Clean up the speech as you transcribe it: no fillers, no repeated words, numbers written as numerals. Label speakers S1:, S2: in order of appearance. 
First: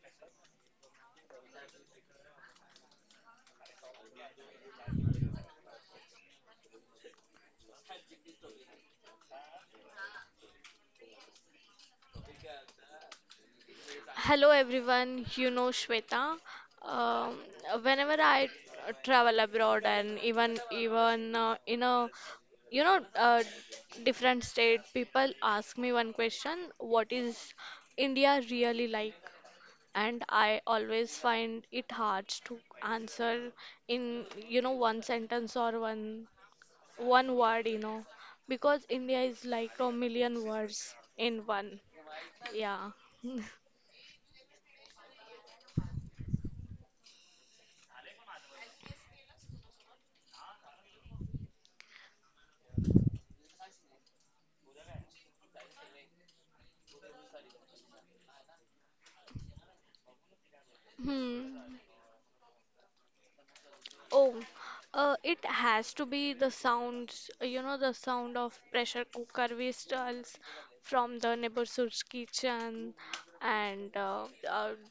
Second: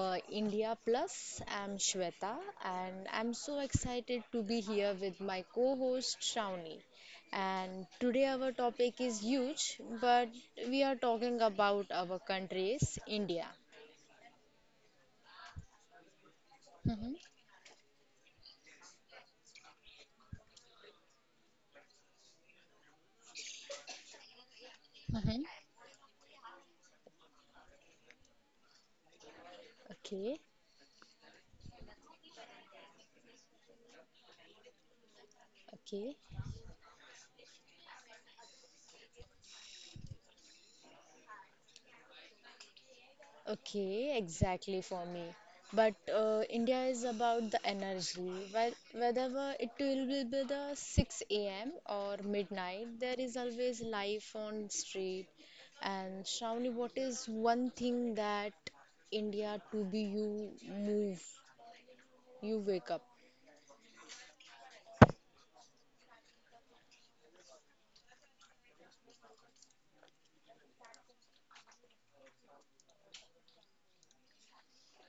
S1: India Plus. I'm Shweta and I'm so excited to be here with my co-host Shravani. And today our topic is huge, but we are talking about our country's India.
S2: Hello everyone, you know Shweta.
S1: Mhm.
S2: Um, whenever I travel abroad and even in a you know uh, different state, people ask me one question: what is India really like? And
S1: Okay,
S2: I always find it hard to answer in one sentence or one
S1: okay.
S2: one word, because India is like a million words in one. Yeah.
S1: Okay, exactly for me. But India is about the energy. Whether it will be the 6 a.m. or midnight, there is always life on street. And Shravani, what is one thing that India to be you move,
S2: Hmm.
S1: you wake up?
S2: Oh, it has to be the sounds, the sound of pressure cooker whistles from the neighborhood's kitchen and